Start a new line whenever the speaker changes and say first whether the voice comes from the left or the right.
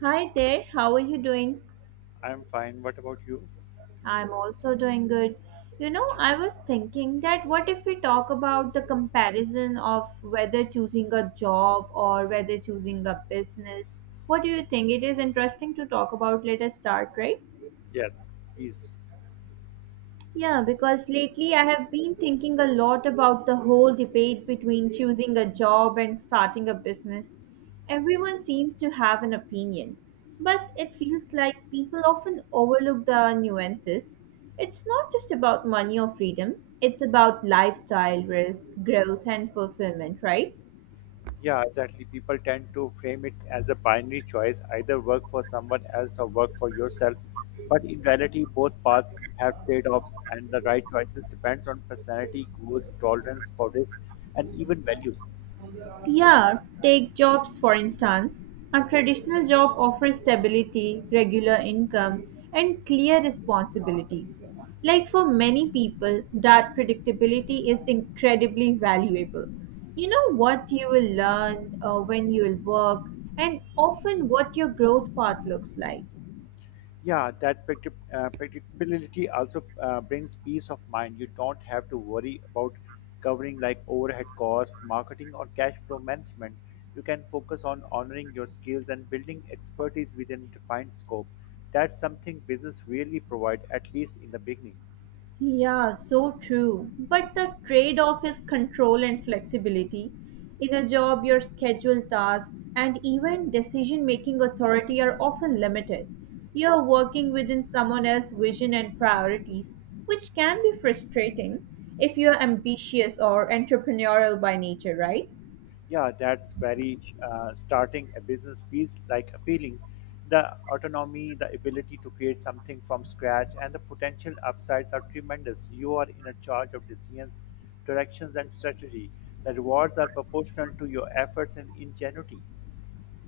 right: Hi there, how are you doing?
left: I'm fine. What about you?
right: I'm also doing good. You know, I was thinking that what if we talk about the comparison of whether choosing a job or whether choosing a business? What do you think? It is interesting to talk about. Let us start, right?
left: Yes, please.
right: Yeah, because lately I have been thinking a lot about the whole debate between choosing a job and starting a business. Everyone seems to have an opinion, but it feels like people often overlook the nuances. It's not just about money or freedom, it's about lifestyle, risk, growth, and fulfillment, right?
left: Yeah, exactly. People tend to frame it as a binary choice, either work for someone else or work for yourself. But in reality, both paths have trade offs, and the right choices depends on personality, goals, tolerance for risk, and even values.
right: Yeah, take jobs for instance. A traditional job offers stability, regular income, and clear responsibilities. Like for many people, that predictability is incredibly valuable. You know what you will learn, when you will work, and often what your growth path looks like.
left: Yeah, that predictability also brings peace of mind. You don't have to worry about covering like overhead costs, marketing, or cash flow management. You can focus on honoring your skills and building expertise within defined scope. That's something business really provide, at least in the beginning.
right: Yeah, so true. But the trade off is control and flexibility. In a job, your schedule, tasks and even decision making authority are often limited. You are working within someone else's vision and priorities, which can be frustrating if you are ambitious or entrepreneurial by nature, right?
left: Yeah, that's very starting a business feels like appealing. The autonomy, the ability to create something from scratch, and the potential upsides are tremendous. You are in a charge of decisions, directions, and strategy. The rewards are proportional to your efforts and ingenuity.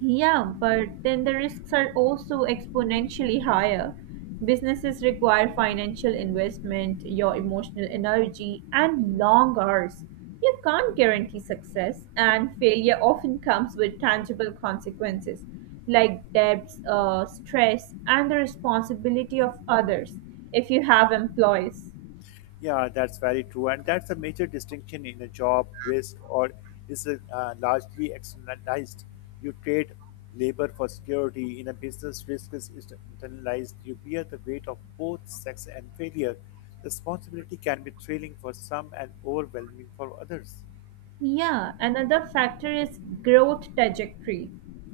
right: Yeah, but then the risks are also exponentially higher. Businesses require financial investment, your emotional energy, and long hours. You can't guarantee success, and failure often comes with tangible consequences like debts, stress, and the responsibility of others if you have employees.
left: Yeah, that's very true, and that's a major distinction in a job. Risk or is largely externalized. You trade labor for security. In a business, risk is internalized. You bear the weight of both sex and failure. Responsibility can be thrilling for some and overwhelming for others.
right: Yeah, another factor is growth trajectory.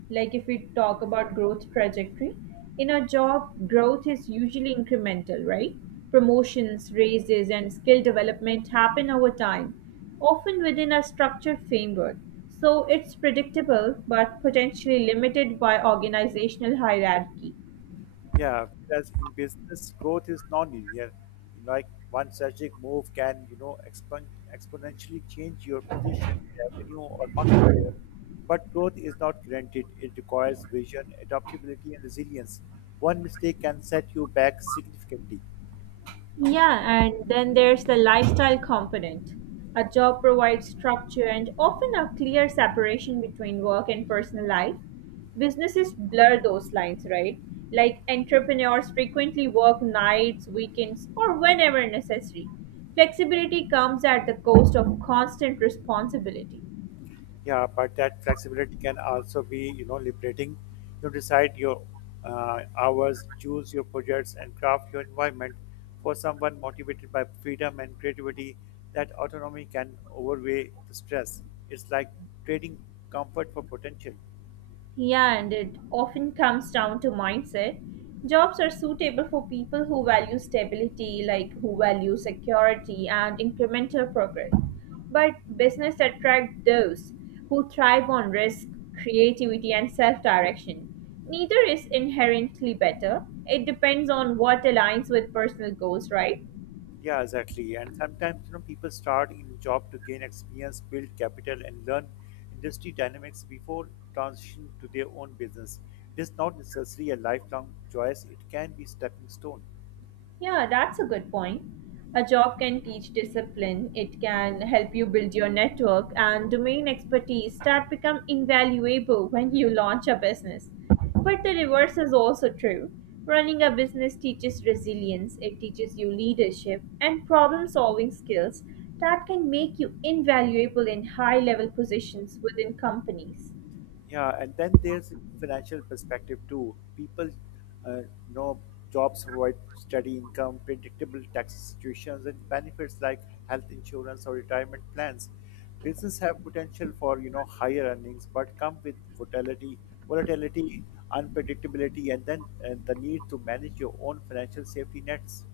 right: Like if we talk about growth trajectory, in a job, growth is usually incremental, right? Promotions, raises, and skill development happen over time, often within a structured framework. So it's predictable but potentially limited by organizational hierarchy.
left: Yeah, whereas in business, growth is non-linear. Like one strategic move can, you know, exponentially change your position, revenue, or market share. But growth is not guaranteed. It requires vision, adaptability, and resilience. One mistake can set you back significantly.
right: Yeah, and then there's the lifestyle component. A job provides structure and often a clear separation between work and personal life. Businesses blur those lines, right? Like entrepreneurs frequently work nights, weekends, or whenever necessary. Flexibility comes at the cost of constant responsibility.
left: Yeah, but that flexibility can also be, you know, liberating. You decide your hours, choose your projects, and craft your environment. For someone motivated by freedom and creativity, that autonomy can overweigh the stress. It's like trading comfort for potential.
right: Yeah, and it often comes down to mindset. Jobs are suitable for people who value stability, like who value security and incremental progress. But business attract those who thrive on risk, creativity, and self direction. Neither is inherently better. It depends on what aligns with personal goals, right?
left: Yeah, exactly. And sometimes, you know, people start in job to gain experience, build capital, and learn industry dynamics before transition to their own business. It is not necessarily a lifelong choice. It can be stepping stone.
right: Yeah, that's a good point. A job can teach discipline, it can help you build your network and domain expertise that become invaluable when you launch a business. But the reverse is also true. Running a business teaches resilience, it teaches you leadership and problem solving skills that can make you invaluable in high level positions within companies.
left: Yeah, and then there's financial perspective too. People uh, know jobs provide steady income, predictable tax situations, and benefits like health insurance or retirement plans. Business have potential for you know higher earnings, but come with volatility, unpredictability, and the need to manage your own financial safety nets.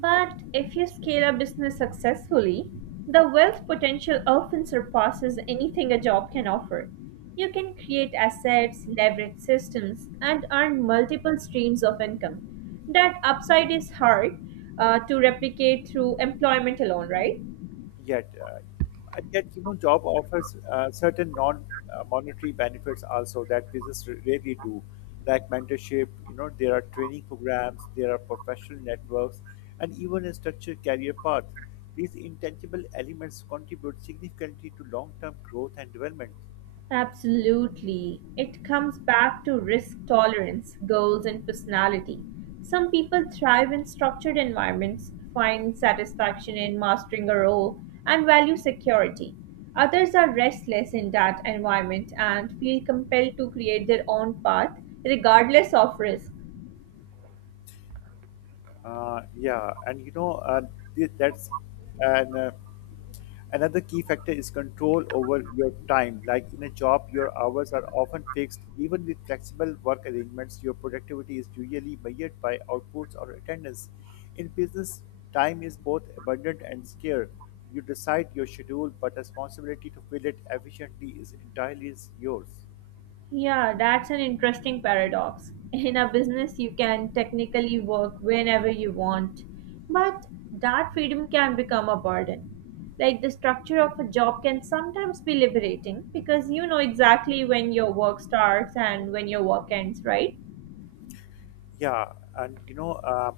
right: But if you scale a business successfully, the wealth potential often surpasses anything a job can offer. You can create assets, leverage systems, and earn multiple streams of income. That upside is hard to replicate through employment alone, right?
left: Yet, uh, and yet, you know, job offers certain non-monetary benefits also that business rarely do, like mentorship. You know, there are training programs, there are professional networks, and even a structured career path. These intangible elements contribute significantly to long-term growth and development.
right: Absolutely. It comes back to risk tolerance, goals, and personality. Some people thrive in structured environments, find satisfaction in mastering a role, and value security. Others are restless in that environment and feel compelled to create their own path regardless of risk.
left: Yeah, and you know, thi- that's and another key factor is control over your time. Like in a job, your hours are often fixed. Even with flexible work arrangements, your productivity is usually measured by outputs or attendance. In business, time is both abundant and scarce. You decide your schedule, but responsibility to fill it efficiently is entirely yours.
right: Yeah, that's an interesting paradox. In a business, you can technically work whenever you want, but that freedom can become a burden. Like the structure of a job can sometimes be liberating because you know exactly when your work starts and when your work ends, right?
left: Yeah, and you know,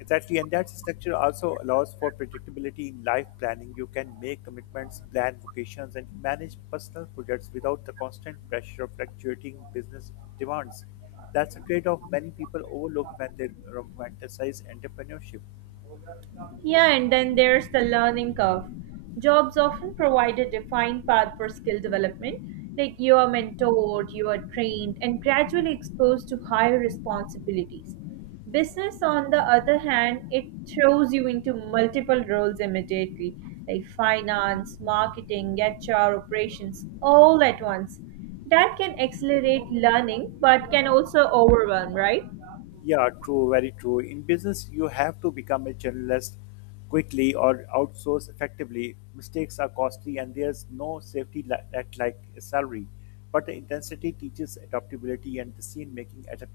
left: exactly, and that structure also allows for predictability in life planning. You can make commitments, plan vacations, and manage personal projects without the constant pressure of fluctuating business demands. That's a trade-off many people overlook when they romanticize entrepreneurship.
right: Yeah, and then there's the learning curve. Jobs often provide a defined path for skill development, like you are mentored, you are trained, and gradually exposed to higher responsibilities. Business, on the other hand, it throws you into multiple roles immediately, like finance, marketing, HR, operations, all at once. That can accelerate learning, but can also overwhelm, right?
left: Yeah, true, very true. In business, you have to become a generalist quickly or outsource effectively. Mistakes are costly and there's no safety net like a salary. But the intensity teaches adaptability and decision making at a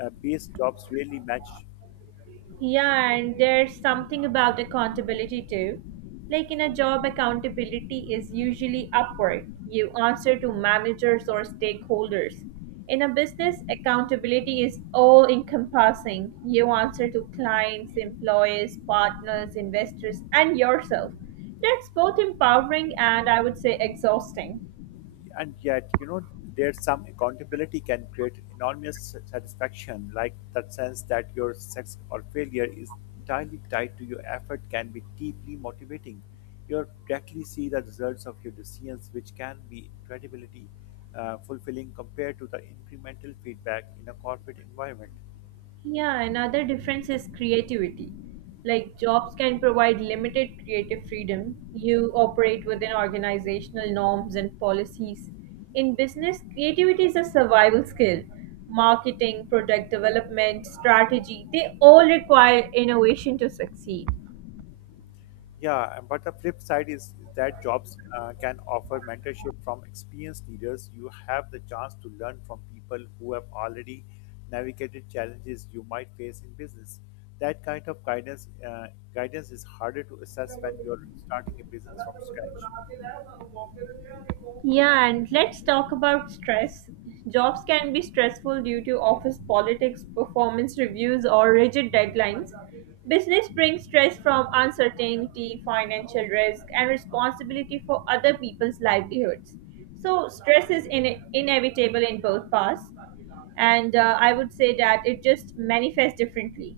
left: base jobs really match
right: Yeah, and there's something about accountability too. Like in a job, accountability is usually upward. You answer to managers or stakeholders. In a business, accountability is all encompassing. You answer to clients, employees, partners, investors, and yourself. That's both empowering and I would say exhausting.
left: and yet, you know, there's some accountability can create enormous satisfaction, like that sense that your sex or failure is entirely tied to your effort can be deeply motivating. You directly see the results of your decisions, which can be incredibly fulfilling compared to the incremental feedback in a corporate environment.
right: Yeah, another difference is creativity. Like jobs can provide limited creative freedom. You operate within organizational norms and policies. In business, creativity is a survival skill. Marketing, product development, strategy, they all require innovation to succeed.
left: Yeah, but the flip side is that jobs can offer mentorship from experienced leaders. You have the chance to learn from people who have already navigated challenges you might face in business. That kind of guidance is harder to assess when you're starting a business from scratch.
right: Yeah, and let's talk about stress. Jobs can be stressful due to office politics, performance reviews, or rigid deadlines. Business brings stress from uncertainty, financial risk, and responsibility for other people's livelihoods. So, stress is inevitable in both paths, and I would say that it just manifests differently.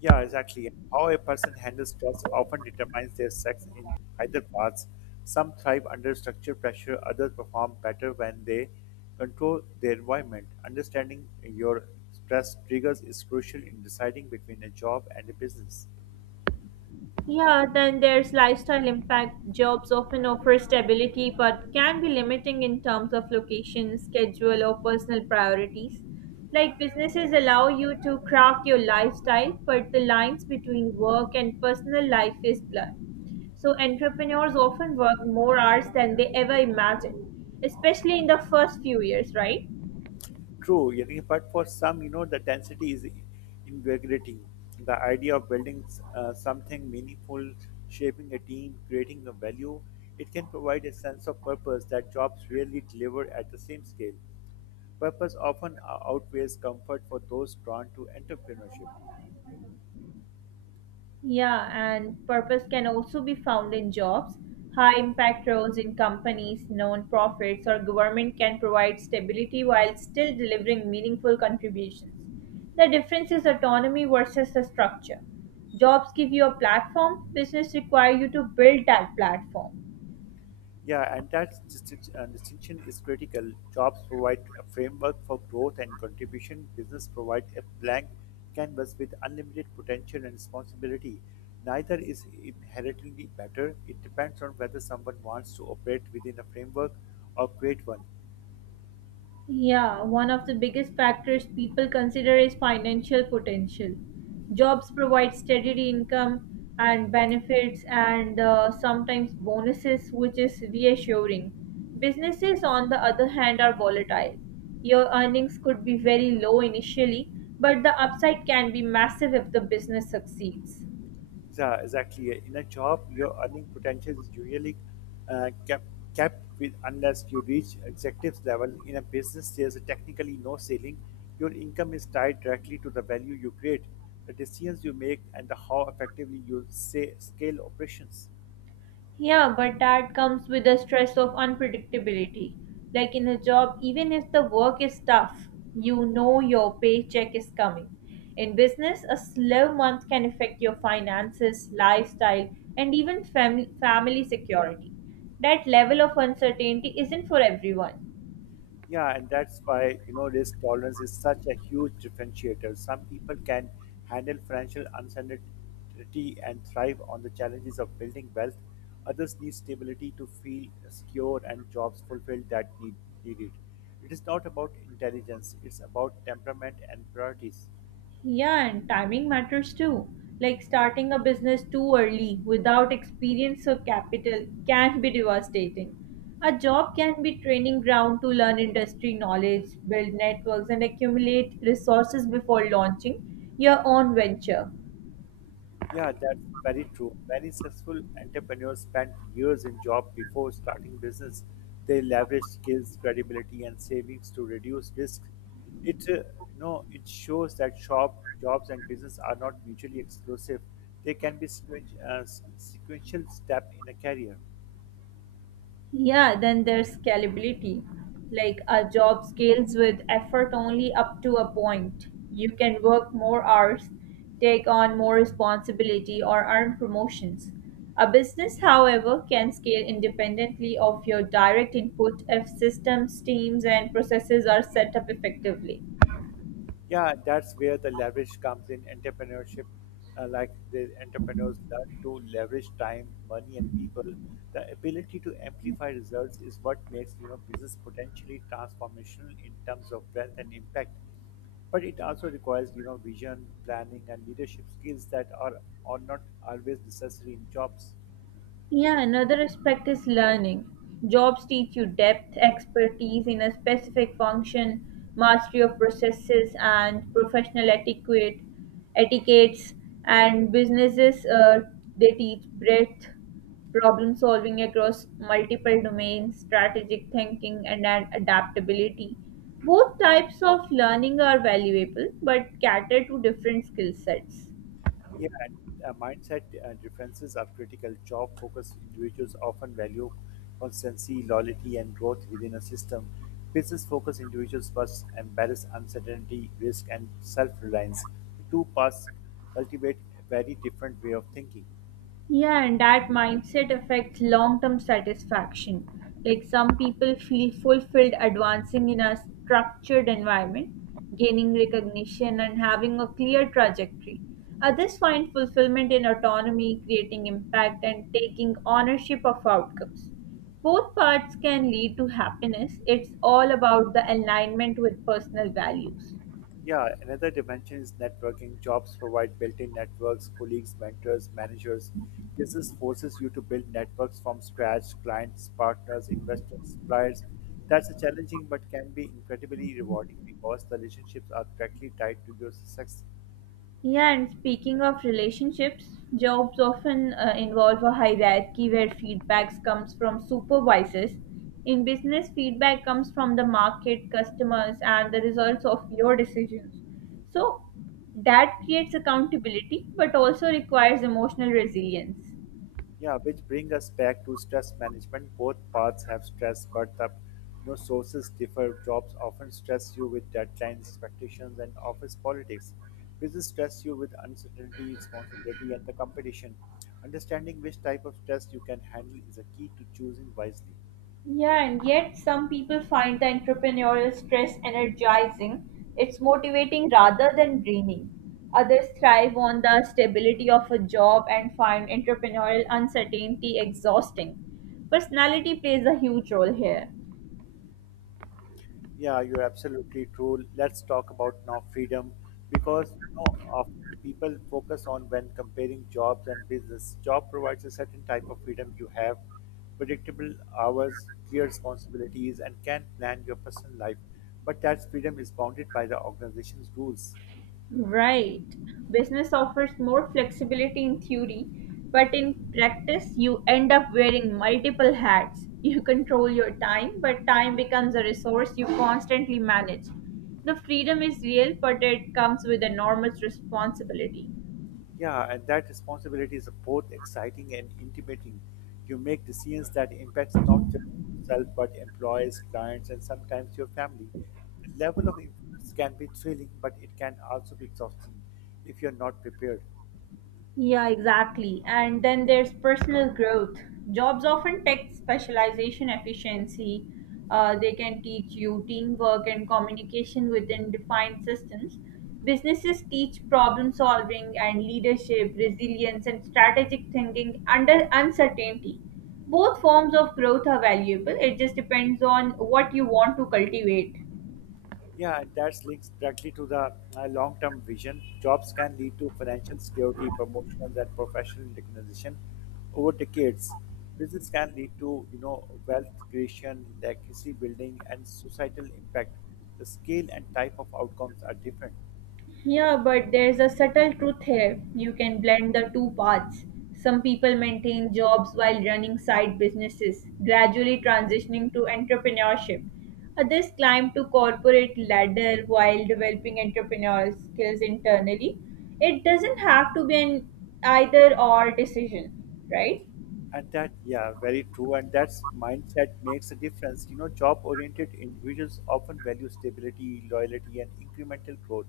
left: Yeah, exactly. How a person handles stress often determines their sex in either paths. Some thrive under structure pressure, others perform better when they control their environment. Understanding your stress triggers is crucial in deciding between a job and a business.
right: Yeah, then there's lifestyle impact. Jobs often offer stability but can be limiting in terms of location, schedule, or personal priorities. Like businesses allow you to craft your lifestyle, but the lines between work and personal life is blurred. So entrepreneurs often work more hours than they ever imagined, especially in the first few years, right?
left: True, you know, but for some, you know, the density is invigorating. The idea of building something meaningful, shaping a team, creating a value, it can provide a sense of purpose that jobs rarely deliver at the same scale. Purpose often outweighs comfort for those drawn to entrepreneurship.
right: Yeah, and purpose can also be found in jobs. High impact roles in companies, non-profits, or government can provide stability while still delivering meaningful contributions. The difference is autonomy versus the structure. Jobs give you a platform, business require you to build that platform.
left: Yeah, and that distinction is critical. Jobs provide a framework for growth and contribution. Business provide a blank canvas with unlimited potential and responsibility. Neither is inherently better. It depends on whether someone wants to operate within a framework or create one.
right: Yeah, one of the biggest factors people consider is financial potential. Jobs provide steady income and benefits and sometimes bonuses, which is reassuring. Businesses, on the other hand, are volatile. Your earnings could be very low initially, but the upside can be massive if the business succeeds.
left: Yeah, exactly. In a job, your earning potential is usually uh, kept kept with unless you reach executive level. In a business, there's technically no ceiling. Your income is tied directly to the value you create, the decisions you make, and the how effectively you say scale operations.
right: Yeah, but that comes with the stress of unpredictability. Like in a job, even if the work is tough, you know your paycheck is coming. In business, a slow month can affect your finances, lifestyle, and even family security. That level of uncertainty isn't for everyone.
left: Yeah, and that's why, you know, risk tolerance is such a huge differentiator. Some people can handle financial uncertainty and thrive on the challenges of building wealth. Others need stability to feel secure and jobs fulfilled that need, needed. It is not about intelligence, it's about temperament and priorities.
right: Yeah, and timing matters too. Like starting a business too early without experience or capital can be devastating. A job can be training ground to learn industry knowledge, build networks, and accumulate resources before launching your own venture.
left: Yeah, that's very true. Many successful entrepreneurs spent years in job before starting business. They leverage skills, credibility, and savings to reduce risk. It, uh, you know, it shows that shop jobs and business are not mutually exclusive. They can be sequential step in a career.
right: Yeah, then there's scalability. Like a job scales with effort only up to a point. You can work more hours, take on more responsibility, or earn promotions. A business, however, can scale independently of your direct input if systems, teams, and processes are set up effectively.
left: Yeah, that's where the leverage comes in entrepreneurship. Like the entrepreneurs learn to leverage time, money, and people. The ability to amplify results is what makes, you know, business potentially transformational in terms of wealth and impact. But it also requires, you know, vision, planning, and leadership skills that are not always necessary in jobs.
right: Yeah, another aspect is learning. Jobs teach you depth, expertise in a specific function, mastery of processes and professional etiquettes, and businesses they teach breadth, problem solving across multiple domains, strategic thinking, and adaptability. Both types of learning are valuable but cater to different skill sets.
left: Yeah, and mindset differences are critical. Job-focused individuals often value constancy, loyalty, and growth within a system. Business-focused individuals must embrace uncertainty, risk, and self-reliance. The two paths cultivate a very different way of thinking.
right: Yeah, and that mindset affects long term satisfaction. Like some people feel fulfilled advancing in a structured environment, gaining recognition, and having a clear trajectory. Others find fulfillment in autonomy, creating impact, and taking ownership of outcomes. Both paths can lead to happiness. It's all about the alignment with personal values.
left: Yeah, another dimension is networking. Jobs provide built in networks, colleagues, mentors, managers. Business forces you to build networks from scratch, clients, partners, investors, suppliers. That's a challenging but can be incredibly rewarding because the relationships are directly tied to your success.
right: Yeah, and speaking of relationships, jobs often involve a hierarchy where feedbacks comes from supervisors. In business, feedback comes from the market, customers, and the results of your decisions. So that creates accountability, but also requires emotional resilience.
left: Yeah, which bring us back to stress management. Both paths have stress, but the, you know, sources differ. Jobs often stress you with deadlines, expectations, and office politics. Business stress you with uncertainty, responsibility, and the competition. Understanding which type of stress you can handle is a key to choosing wisely.
right: Yeah, and yet some people find the entrepreneurial stress energizing. It's motivating rather than draining. Others thrive on the stability of a job and find entrepreneurial uncertainty exhausting. Personality plays a huge role here.
left: Yeah, you're absolutely true. Let's talk about now freedom because, you know, of people focus on when comparing jobs and business. Job provides a certain type of freedom you have, predictable hours, clear responsibilities, and can plan your personal life. But that freedom is bounded by the organization's rules.
right: Right. Business offers more flexibility in theory, but in practice, you end up wearing multiple hats. You control your time, but time becomes a resource you constantly manage. The freedom is real, but it comes with enormous responsibility.
left: Yeah, and that responsibility is both exciting and intimating. You make decisions that impacts not just yourself but employees, clients, and sometimes your family. The level of influence can be thrilling, but it can also be exhausting if you're not prepared.
right: Yeah, exactly. And then there's personal growth. Jobs often take specialization efficiency. They can teach you teamwork and communication within defined systems. Businesses teach problem solving and leadership, resilience, and strategic thinking under uncertainty. Both forms of growth are valuable. It just depends on what you want to cultivate.
left: Yeah, and that's linked directly to the long term vision. Jobs can lead to financial security, promotions, and professional recognition over decades. Business can lead to, you know, wealth creation, legacy building, and societal impact. The scale and type of outcomes are different.
right: Yeah, but there's a subtle truth here. You can blend the two paths. Some people maintain jobs while running side businesses, gradually transitioning to entrepreneurship. Others climb to corporate ladder while developing entrepreneurial skills internally. It doesn't have to be an either or decision, right?
left: And that, yeah, very true. And that's mindset makes a difference. You know, job-oriented individuals often value stability, loyalty, and incremental growth.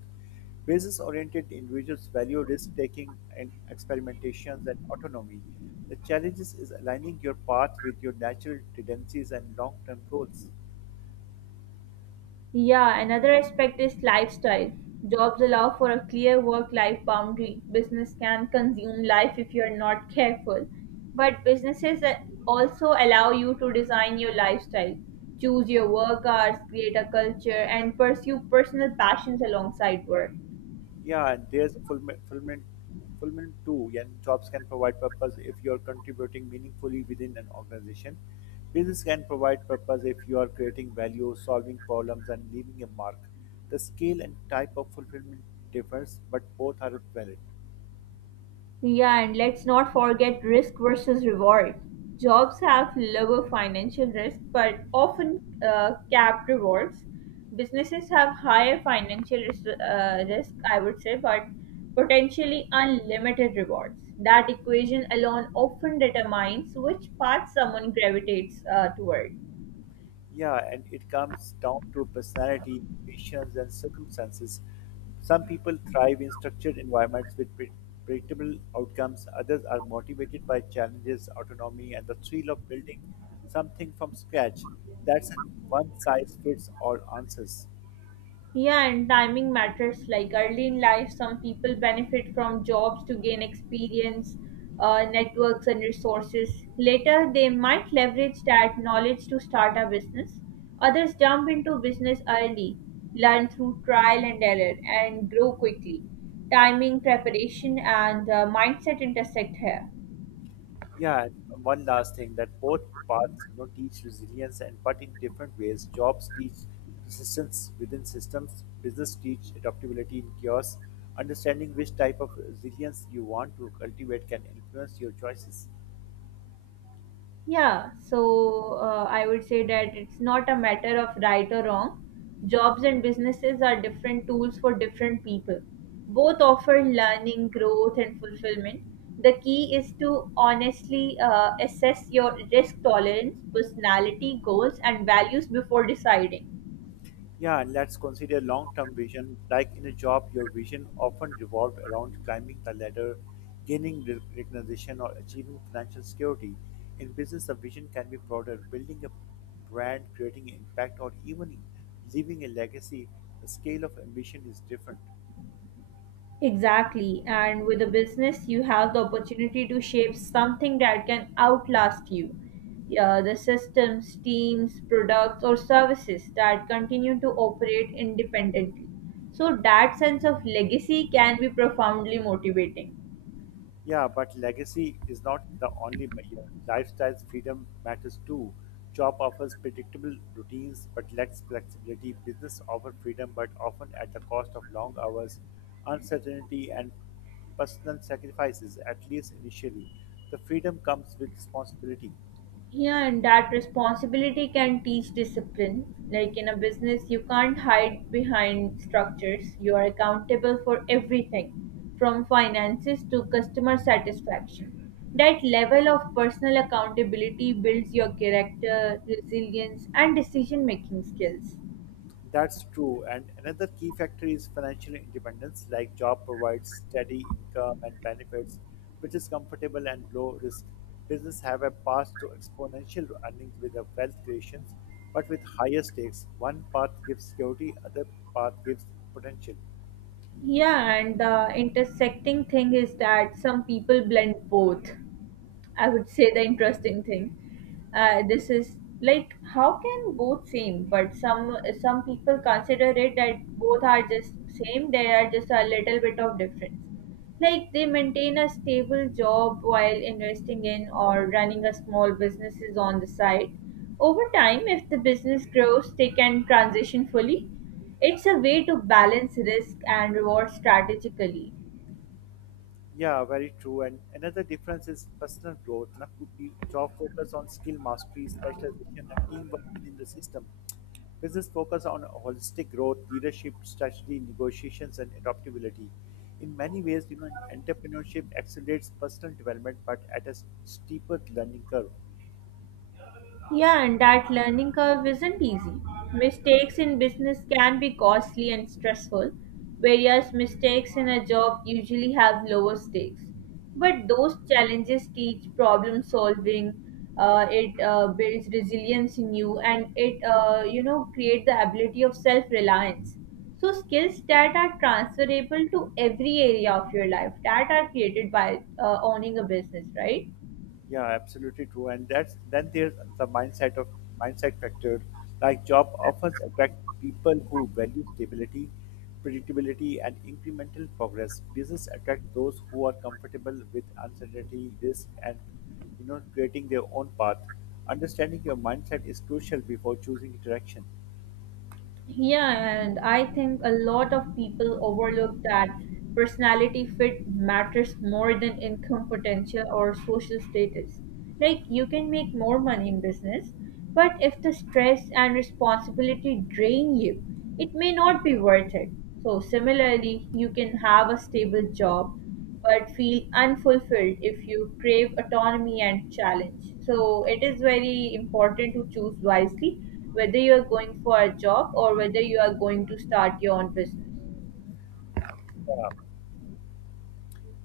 left: Business-oriented individuals value risk-taking and experimentations and autonomy. The challenges is aligning your path with your natural tendencies and long-term goals.
right: Yeah, another aspect is lifestyle. Jobs allow for a clear work life boundary. Business can consume life if you're not careful. But businesses also allow you to design your lifestyle, choose your work hours, create a culture, and pursue personal passions alongside work.
left: Yeah, and there's fulfillment, too. And jobs can provide purpose if you are contributing meaningfully within an organization. Business can provide purpose if you are creating value, solving problems, and leaving a mark. The scale and type of fulfillment differs, but both are valid.
right: Yeah, and let's not forget risk versus reward. Jobs have lower financial risk but often capped rewards. Businesses have higher financial risk, risk, I would say, but potentially unlimited rewards. That equation alone often determines which path someone gravitates toward.
left: Yeah, and it comes down to personality, patience, and circumstances. Some people thrive in structured environments with predictable outcomes, others are motivated by challenges, autonomy, and the thrill of building something from scratch. That's a one size fits all answers.
right: Yeah, and timing matters. Like early in life, some people benefit from jobs to gain experience, networks, and resources. Later, they might leverage that knowledge to start a business. Others jump into business early, learn through trial and error, and grow quickly. Timing, preparation, and mindset intersect here.
left: Yeah, and one last thing that both paths, you know, teach resilience and but in different ways. Jobs teach persistence within systems, business teach adaptability in chaos. Understanding which type of resilience you want to cultivate can influence your choices.
right: Yeah, so I would say that it's not a matter of right or wrong. Jobs and businesses are different tools for different people. Both offer learning, growth, and fulfillment. The key is to honestly assess your risk tolerance, personality, goals, and values before deciding.
left: Yeah, and let's consider long term vision. Like in a job, your vision often revolved around climbing the ladder, gaining recognition, or achieving financial security. In business, the vision can be broader building a brand, creating impact, or even leaving a legacy. The scale of ambition is different.
right: Exactly. And with a business, you have the opportunity to shape something that can outlast you. Yeah, the systems, teams, products, or services that continue to operate independently. So, that sense of legacy can be profoundly motivating.
left: Yeah, but legacy is not the only measure. Lifestyle's freedom matters too. Job offers predictable routines but lacks flexibility. Business offers freedom but often at the cost of long hours, uncertainty, and personal sacrifices, at least initially. The freedom comes with responsibility.
right: Yeah, and that responsibility can teach discipline. Like in a business, you can't hide behind structures. You are accountable for everything, from finances to customer satisfaction. That level of personal accountability builds your character, resilience, and decision making skills.
left: That's true. And another key factor is financial independence, like job provides steady income and benefits, which is comfortable and low risk. Business have a path to exponential earnings with the wealth creations, but with higher stakes. One path gives security, other path gives potential.
right: Yeah, and the intersecting thing is that some people blend both. I would say the interesting thing. This is like how can both same, but some people consider it that both are just same. They are just a little bit of difference. Like they maintain a stable job while investing in or running a small businesses on the side. Over time, if the business grows, they can transition fully. It's a way to balance risk and reward strategically.
left: Yeah, very true. And another difference is personal growth. Now, could be job focus on skill mastery, specialization, and teamwork within the system. Business focus on holistic growth, leadership, strategy, negotiations, and adaptability. In many ways, you know, entrepreneurship accelerates personal development, but at a steeper learning curve.
right: Yeah, and that learning curve isn't easy. Mistakes in business can be costly and stressful, whereas mistakes in a job usually have lower stakes. But those challenges teach problem solving. It builds resilience in you, and it you know create the ability of self reliance. So skills that are transferable to every area of your life that are created by owning a business, right?
left: Yeah, absolutely true. And that's then there's the mindset of mindset factor. Like job offers attract people who value stability, predictability, and incremental progress. Business attract those who are comfortable with uncertainty, risk, and you know creating their own path. Understanding your mindset is crucial before choosing interaction.
right: Yeah, and I think a lot of people overlook that personality fit matters more than income potential or social status. Like, you can make more money in business, but if the stress and responsibility drain you, it may not be worth it. So, similarly, you can have a stable job but feel unfulfilled if you crave autonomy and challenge. So it is very important to choose wisely whether you are going for a job or whether you are going to start your own business.
left: Yeah.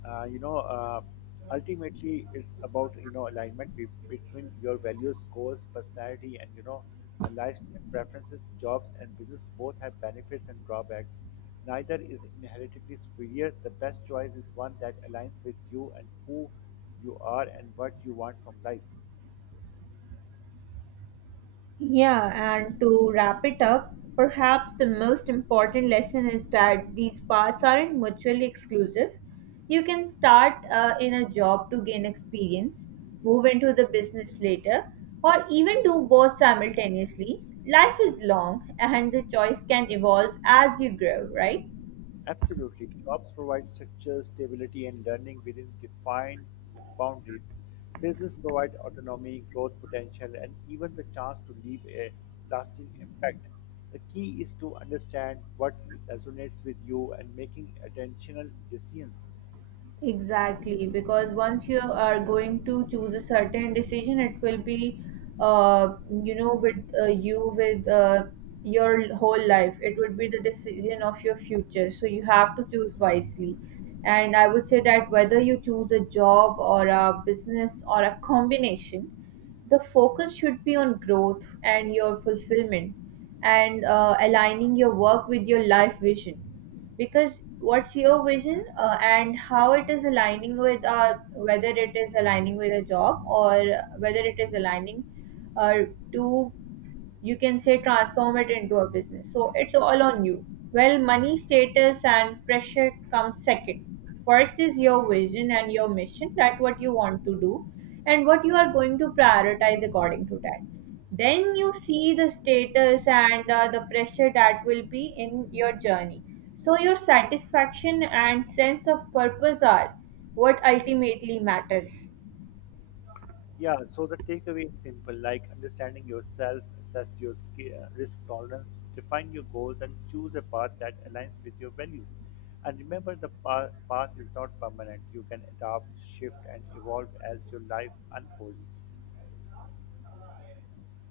left: uh, you know uh, Ultimately, it's about you know alignment between your values, goals, personality, and you know life preferences. Jobs and business both have benefits and drawbacks. Neither is inherently superior. The best choice is one that aligns with you and who you are and what you want from life.
right: Yeah, and to wrap it up, perhaps the most important lesson is that these paths aren't mutually exclusive. You can start in a job to gain experience, move into the business later, or even do both simultaneously. Life is long and the choice can evolve as you grow, right?
left: Absolutely. Jobs provide structure, stability, and learning within defined boundaries. Business provide autonomy, growth potential, and even the chance to leave a lasting impact. The key is to understand what resonates with you and making intentional decisions.
right: Exactly, because once you are going to choose a certain decision, it will be, uh, you know, with you with your whole life. It would be the decision of your future. So you have to choose wisely. And I would say that whether you choose a job or a business or a combination, the focus should be on growth and your fulfillment and aligning your work with your life vision, because what's your vision and how it is aligning with our, whether it is aligning with a job or whether it is aligning uh, to, you can say, transform it into a business. So it's all on you. Well, money, status and pressure comes second. First is your vision and your mission, that what you want to do and what you are going to prioritize according to that. Then you see the status and the pressure that will be in your journey. So your satisfaction and sense of purpose are what ultimately matters.
left: Yeah, so the takeaway is simple, like understanding yourself, assess your risk tolerance, define your goals, and choose a path that aligns with your values. And remember, the path is not permanent. You can adapt, shift, and evolve as your life unfolds.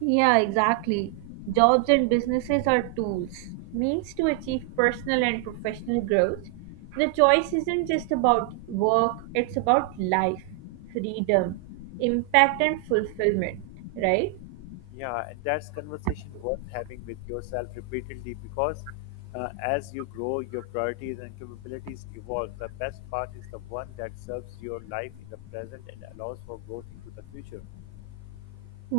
right: Yeah, exactly. Jobs and businesses are tools, means to achieve personal and professional growth. The choice isn't just about work, it's about life, freedom, impact, and fulfillment, right?
left: Yeah, and that's conversation worth having with yourself repeatedly because as you grow, your priorities and capabilities evolve. The best path is the one that serves your life in the present and allows for growth into the future.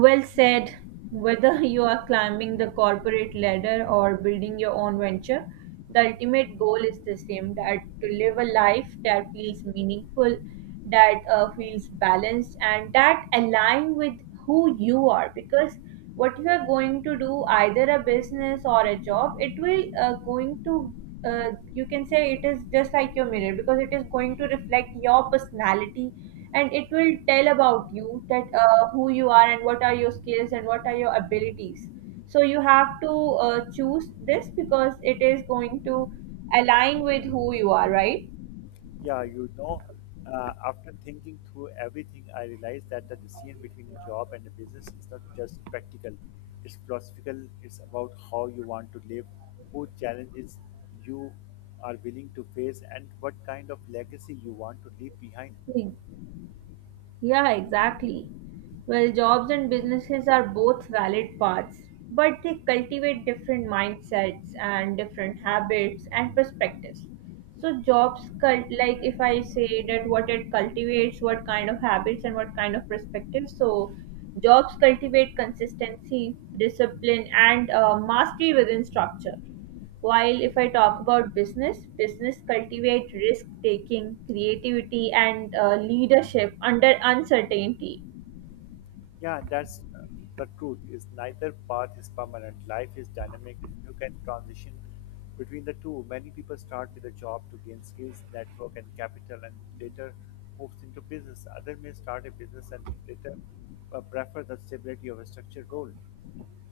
right: Well said. Whether you are climbing the corporate ladder or building your own venture, the ultimate goal is the same, that to live a life that feels meaningful, that feels balanced, and that align with who you are. Because what you are going to do, either a business or a job, it will going to, you can say, it is just like your mirror, because it is going to reflect your personality and it will tell about you that who you are and what are your skills and what are your abilities. So you have to choose this because it is going to align with who you are, right?
left: Yeah, you know, after thinking through everything, I realized that the decision between a job and a business is not just practical, it's philosophical, it's about how you want to live, who challenges you are willing to face, and what kind of legacy you want to leave behind.
right: Yeah. Yeah, exactly. Well, jobs and businesses are both valid paths, but they cultivate different mindsets and different habits and perspectives. So, like if I say that what it cultivates, what kind of habits and what kind of perspectives. So, jobs cultivate consistency, discipline, and mastery within structure. While if I talk about business, business cultivate risk taking, creativity, and leadership under uncertainty.
left: Yeah, that's the truth. Is neither path is permanent. Life is dynamic, and you can transition between the two. Many people start with a job to gain skills, network, and capital, and later moves into business. Other may start a business and later prefer the stability of a structured role.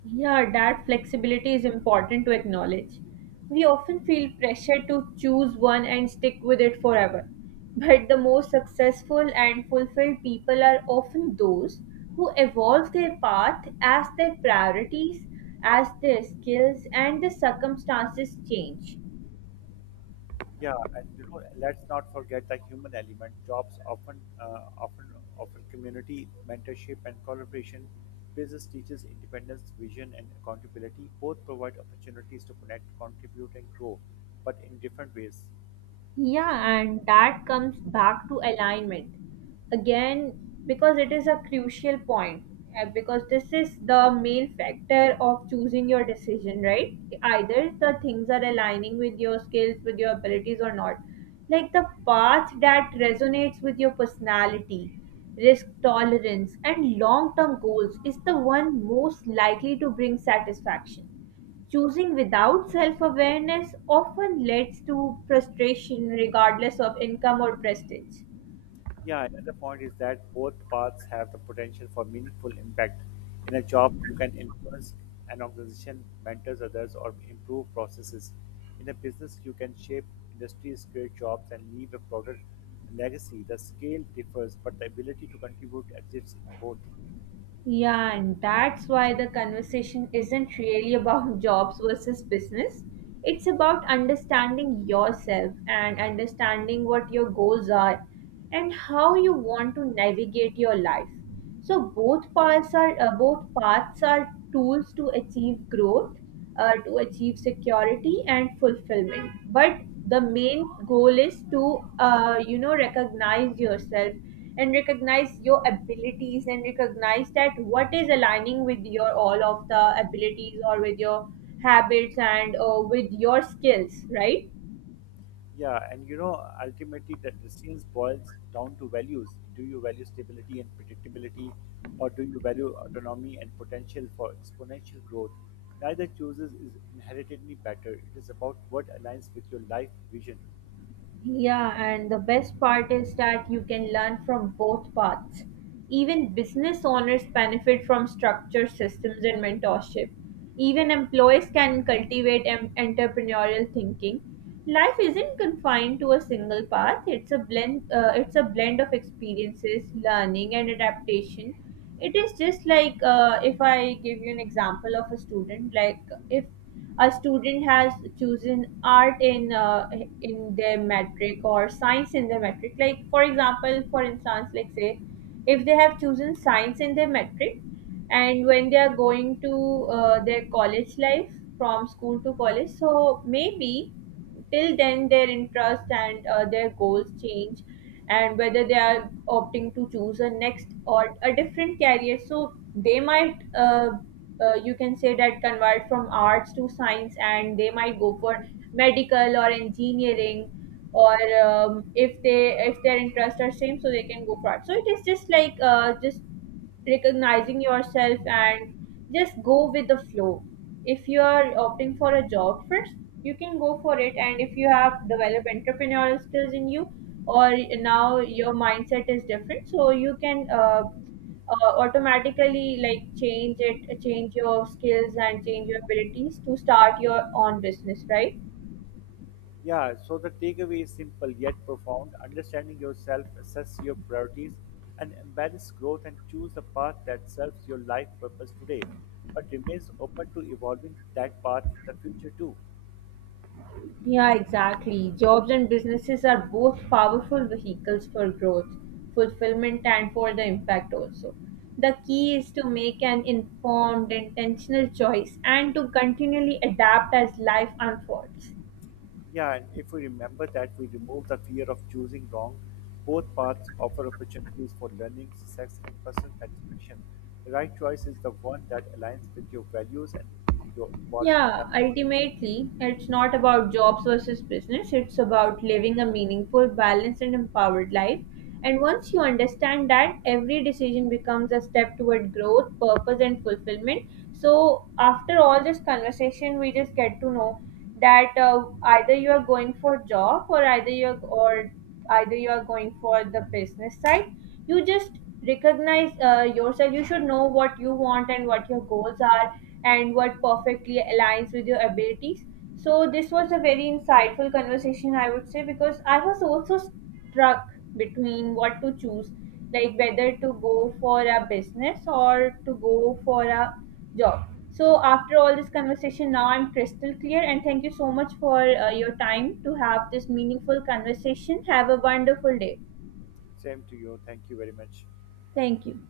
right: Yeah, that flexibility is important to acknowledge. We often feel pressure to choose one and stick with it forever. But the most successful and fulfilled people are often those who evolve their path as their priorities, as their skills, and the circumstances change.
left: Yeah, and you know, let's not forget the human element. Jobs often, often community mentorship and collaboration. Business teaches independence, vision, and accountability. Both provide opportunities to connect, contribute, and grow, but in different ways.
right: Yeah, and that comes back to alignment again, because it is a crucial point, because this is the main factor of choosing your decision, right? Either the things are aligning with your skills, with your abilities, or not. Like the path that resonates with your personality, risk tolerance, and long term goals is the one most likely to bring satisfaction. Choosing without self awareness often leads to frustration regardless of income or prestige.
left: Yeah, another point is that both paths have the potential for meaningful impact. In a job, you can influence an organization, mentors others, or improve processes. In a business, you can shape industries, create jobs, and leave a broader legacy. The scale differs, but the ability to contribute exists in both.
right: Yeah, and that's why the conversation isn't really about jobs versus business. It's about understanding yourself and understanding what your goals are and how you want to navigate your life. So both paths are tools to achieve growth, to achieve security and fulfillment. But the main goal is to, you know, recognize yourself and recognize your abilities and recognize that what is aligning with your all of the abilities or with your habits and with your skills, right?
left: Yeah, and you know, ultimately, the decisions boils down to values. Do you value stability and predictability, or do you value autonomy and potential for exponential growth? Neither chooses is inherently better. It is about what aligns with your life vision.
right: Yeah, and the best part is that you can learn from both paths. Even business owners benefit from structured systems and mentorship. Even employees can cultivate entrepreneurial thinking. Life isn't confined to a single path. It's a blend. It's a blend of experiences, learning, and adaptation. It is just like, if I give you an example of a student, like if a student has chosen art in their metric, or science in their metric, like for example, for instance, like say if they have chosen science in their metric and when they are going to their college life, from school to college, so maybe till then their interest and their goals change, and whether they are opting to choose a next or a different career. So they might, you can say that convert from arts to science, and they might go for medical or engineering, or if they, if their interests are same, so they can go for art. So it is just like, just recognizing yourself and just go with the flow. If you are opting for a job first, you can go for it. And if you have developed entrepreneurial skills in you, or now your mindset is different, so you can automatically like change it, change your skills and change your abilities to start your own business, right?
left: Yeah, so the takeaway is simple yet profound. Understanding yourself, assess your priorities, and embrace growth and choose the path that serves your life purpose today, but remains open to evolving that path in the future too.
right: Yeah, exactly. Jobs and businesses are both powerful vehicles for growth, fulfillment, and for the impact also. The key is to make an informed, intentional choice and to continually adapt as life unfolds.
left: Yeah, and if we remember that we remove the fear of choosing wrong, both paths offer opportunities for learning, success, and personal satisfaction. The right choice is the one that aligns with your values and your evolving
right: Yeah,
left: life.
right: ultimately, it's not about jobs versus business. It's about living a meaningful, balanced, and empowered life. And once you understand that, every decision becomes a step toward growth, purpose, and fulfillment. So, after all this conversation, we just get to know that either you are going for job, or either you're or either you are going for the business side, you just recognize yourself. You should know what you want and what your goals are and what perfectly aligns with your abilities. So this was a very insightful conversation, I would say, because I was also struck between what to choose, like whether to go for a business or to go for a job. So after all this conversation, now I'm crystal clear. And thank you so much for your time to have this meaningful conversation. Have a wonderful day.
left: Same to you. Thank you very much.
right: Thank you.